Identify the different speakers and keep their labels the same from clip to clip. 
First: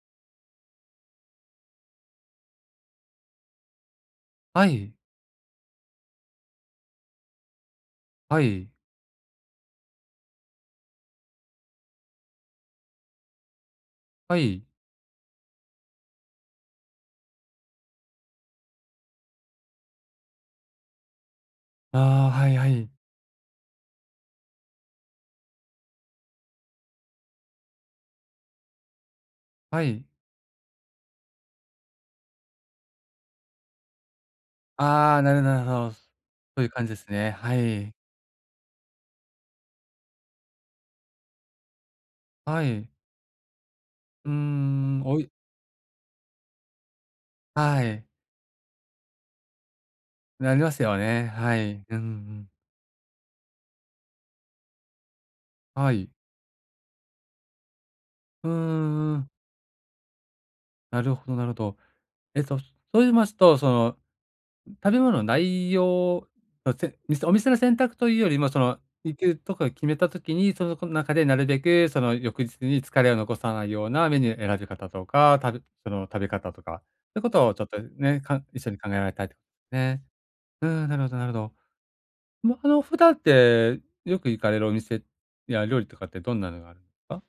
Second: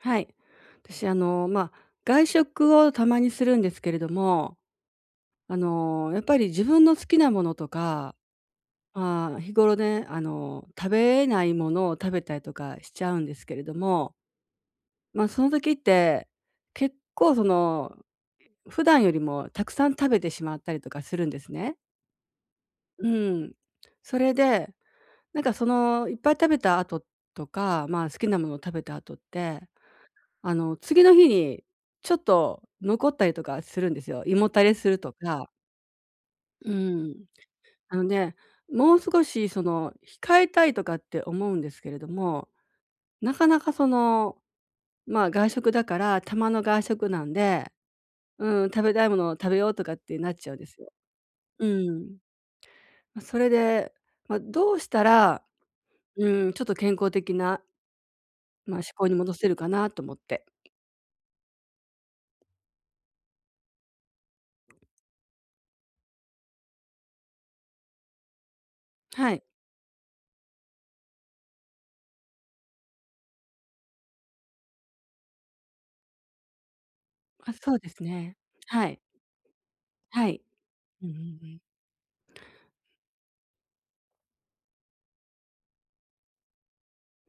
Speaker 1: はい。私、あの、ま、外食をたまにするんですけれども、
Speaker 2: はい。
Speaker 1: あの、やっぱり自分の好きなものとか、
Speaker 2: はい。
Speaker 1: ああ、日頃ね、あの、食べれないものを食べたりとかしちゃうんですけれども。
Speaker 2: はい。
Speaker 1: ま、その時って、結構、その、普段よりもたくさん食べてしまったりとかするんですね。
Speaker 2: ああ、はいはい。
Speaker 1: うん、それで、なんか、その、いっぱい食べた後とか、まあ、好きなものを食べた後って、
Speaker 2: はい。
Speaker 1: あの、次の日にちょっと残ったりとかするんですよ。胃もたれすると
Speaker 2: ああ、なるほ
Speaker 1: か。
Speaker 2: どなるほど。そういう
Speaker 1: う
Speaker 2: 感じです
Speaker 1: ん。
Speaker 2: ね。はい。
Speaker 1: あのね、もう少し、その、控えたいとかって思うんですけれども、
Speaker 2: はい。
Speaker 1: なかなか、そ
Speaker 2: うー
Speaker 1: の、
Speaker 2: ん、お
Speaker 1: ま
Speaker 2: い
Speaker 1: あ、外食だから、たまの外食なんで、
Speaker 2: はい。
Speaker 1: うーん、食べたいものを食べようとかってなっちゃ
Speaker 2: な
Speaker 1: うん
Speaker 2: り
Speaker 1: で
Speaker 2: ま
Speaker 1: す
Speaker 2: す
Speaker 1: よ。
Speaker 2: よね。は
Speaker 1: う
Speaker 2: い。
Speaker 1: ー
Speaker 2: うんうんう
Speaker 1: ん。
Speaker 2: ん。
Speaker 1: ま、それで、ま、どうしたら、
Speaker 2: はい。
Speaker 1: うーん、ちょっと健康的な
Speaker 2: うー
Speaker 1: まあ、嗜好に
Speaker 2: ん、うん。
Speaker 1: 戻せるかなと思って。
Speaker 2: なるほどなるほど。えっと、と言いますと、その、食べ物の内容の点店お店の選択というよりも、その、行
Speaker 1: は
Speaker 2: く
Speaker 1: い。
Speaker 2: とこを決めた時に、その、そ中でなるべく、その、翌日に疲れを残さないようなメニュー選び方とか、たるその、食べ方とか。そういうこと
Speaker 1: ま、
Speaker 2: をちょっ
Speaker 1: そう
Speaker 2: と
Speaker 1: です
Speaker 2: ね、
Speaker 1: ね。
Speaker 2: か一緒に
Speaker 1: は
Speaker 2: 考え
Speaker 1: い。
Speaker 2: られたい、ね。
Speaker 1: はい。
Speaker 2: うーん、なる
Speaker 1: う
Speaker 2: ほ
Speaker 1: んう
Speaker 2: ど
Speaker 1: ん
Speaker 2: なるほ
Speaker 1: う
Speaker 2: ど。
Speaker 1: ん。
Speaker 2: まあ、その普段って、よく行かれるお店や料理とかってどんなのがあるんすか？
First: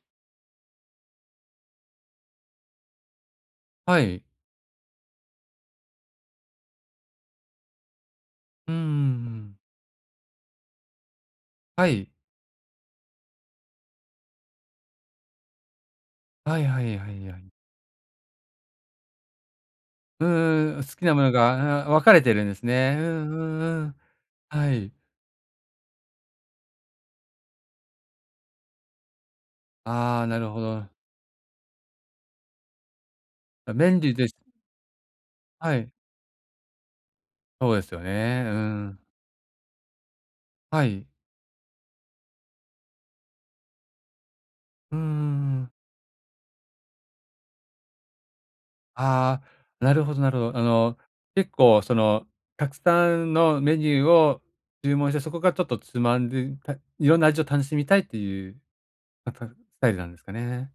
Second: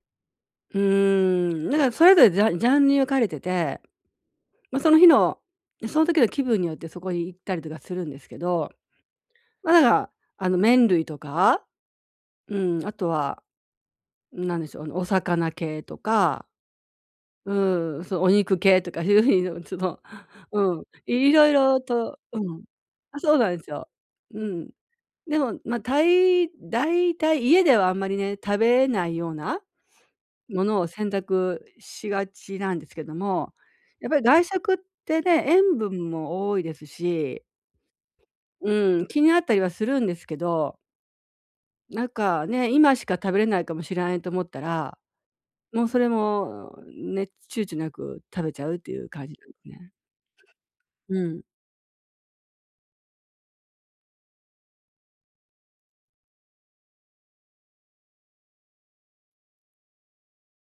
Speaker 1: うーん。だからそれぞれジャジャンに分かれてて、
Speaker 2: はい。
Speaker 1: ま、その日のその時の気分によって、そこに行ったりとかするんですけど、
Speaker 2: うんうんうん。
Speaker 1: ま、だから、あの、麺類とか
Speaker 2: はい。
Speaker 1: うん、あとは、なんでしょう、あの、お魚系とか
Speaker 2: はいはいはいはい。
Speaker 1: うん、そうお肉系とか、そういう風に [unintelligible]
Speaker 2: うー
Speaker 1: う
Speaker 2: ん、
Speaker 1: ん、
Speaker 2: 好きなもの
Speaker 1: 色々
Speaker 2: が、うん、分か
Speaker 1: と
Speaker 2: れて
Speaker 1: う
Speaker 2: るんです
Speaker 1: ん。
Speaker 2: ね。う
Speaker 1: あ、
Speaker 2: ん
Speaker 1: そ
Speaker 2: う
Speaker 1: うなんです
Speaker 2: んう
Speaker 1: よ。
Speaker 2: ん。
Speaker 1: うん。
Speaker 2: はい。
Speaker 1: でも、ま、たい大体、家ではあんまりね、食べれないような
Speaker 2: ああ、なるほ
Speaker 1: ものを
Speaker 2: ど。
Speaker 1: 選択しがちなんですけども、
Speaker 2: じゃ、麺
Speaker 1: やっ
Speaker 2: 類
Speaker 1: ぱり
Speaker 2: でし
Speaker 1: 外食ってね、
Speaker 2: は
Speaker 1: 塩
Speaker 2: い。
Speaker 1: 分も多いですし。
Speaker 2: そうですよね。うー
Speaker 1: う
Speaker 2: ん。
Speaker 1: ん、気になったりはするんですけど。
Speaker 2: はい。
Speaker 1: なんかね、今しか食べれないかもしれないと思った
Speaker 2: う
Speaker 1: ら、
Speaker 2: んうんうん。
Speaker 1: もうそれも、ね、躊躇なく食べちゃうっていう感じで
Speaker 2: あ
Speaker 1: す
Speaker 2: あ、
Speaker 1: ね。
Speaker 2: なるほどなるほど。あの、
Speaker 1: うん。
Speaker 2: 結構、その、たくさんのメニューを注文して、そこからちょっとつまんでたいろんな味を楽しみたいっていう、ま、たスタイルなんですかね。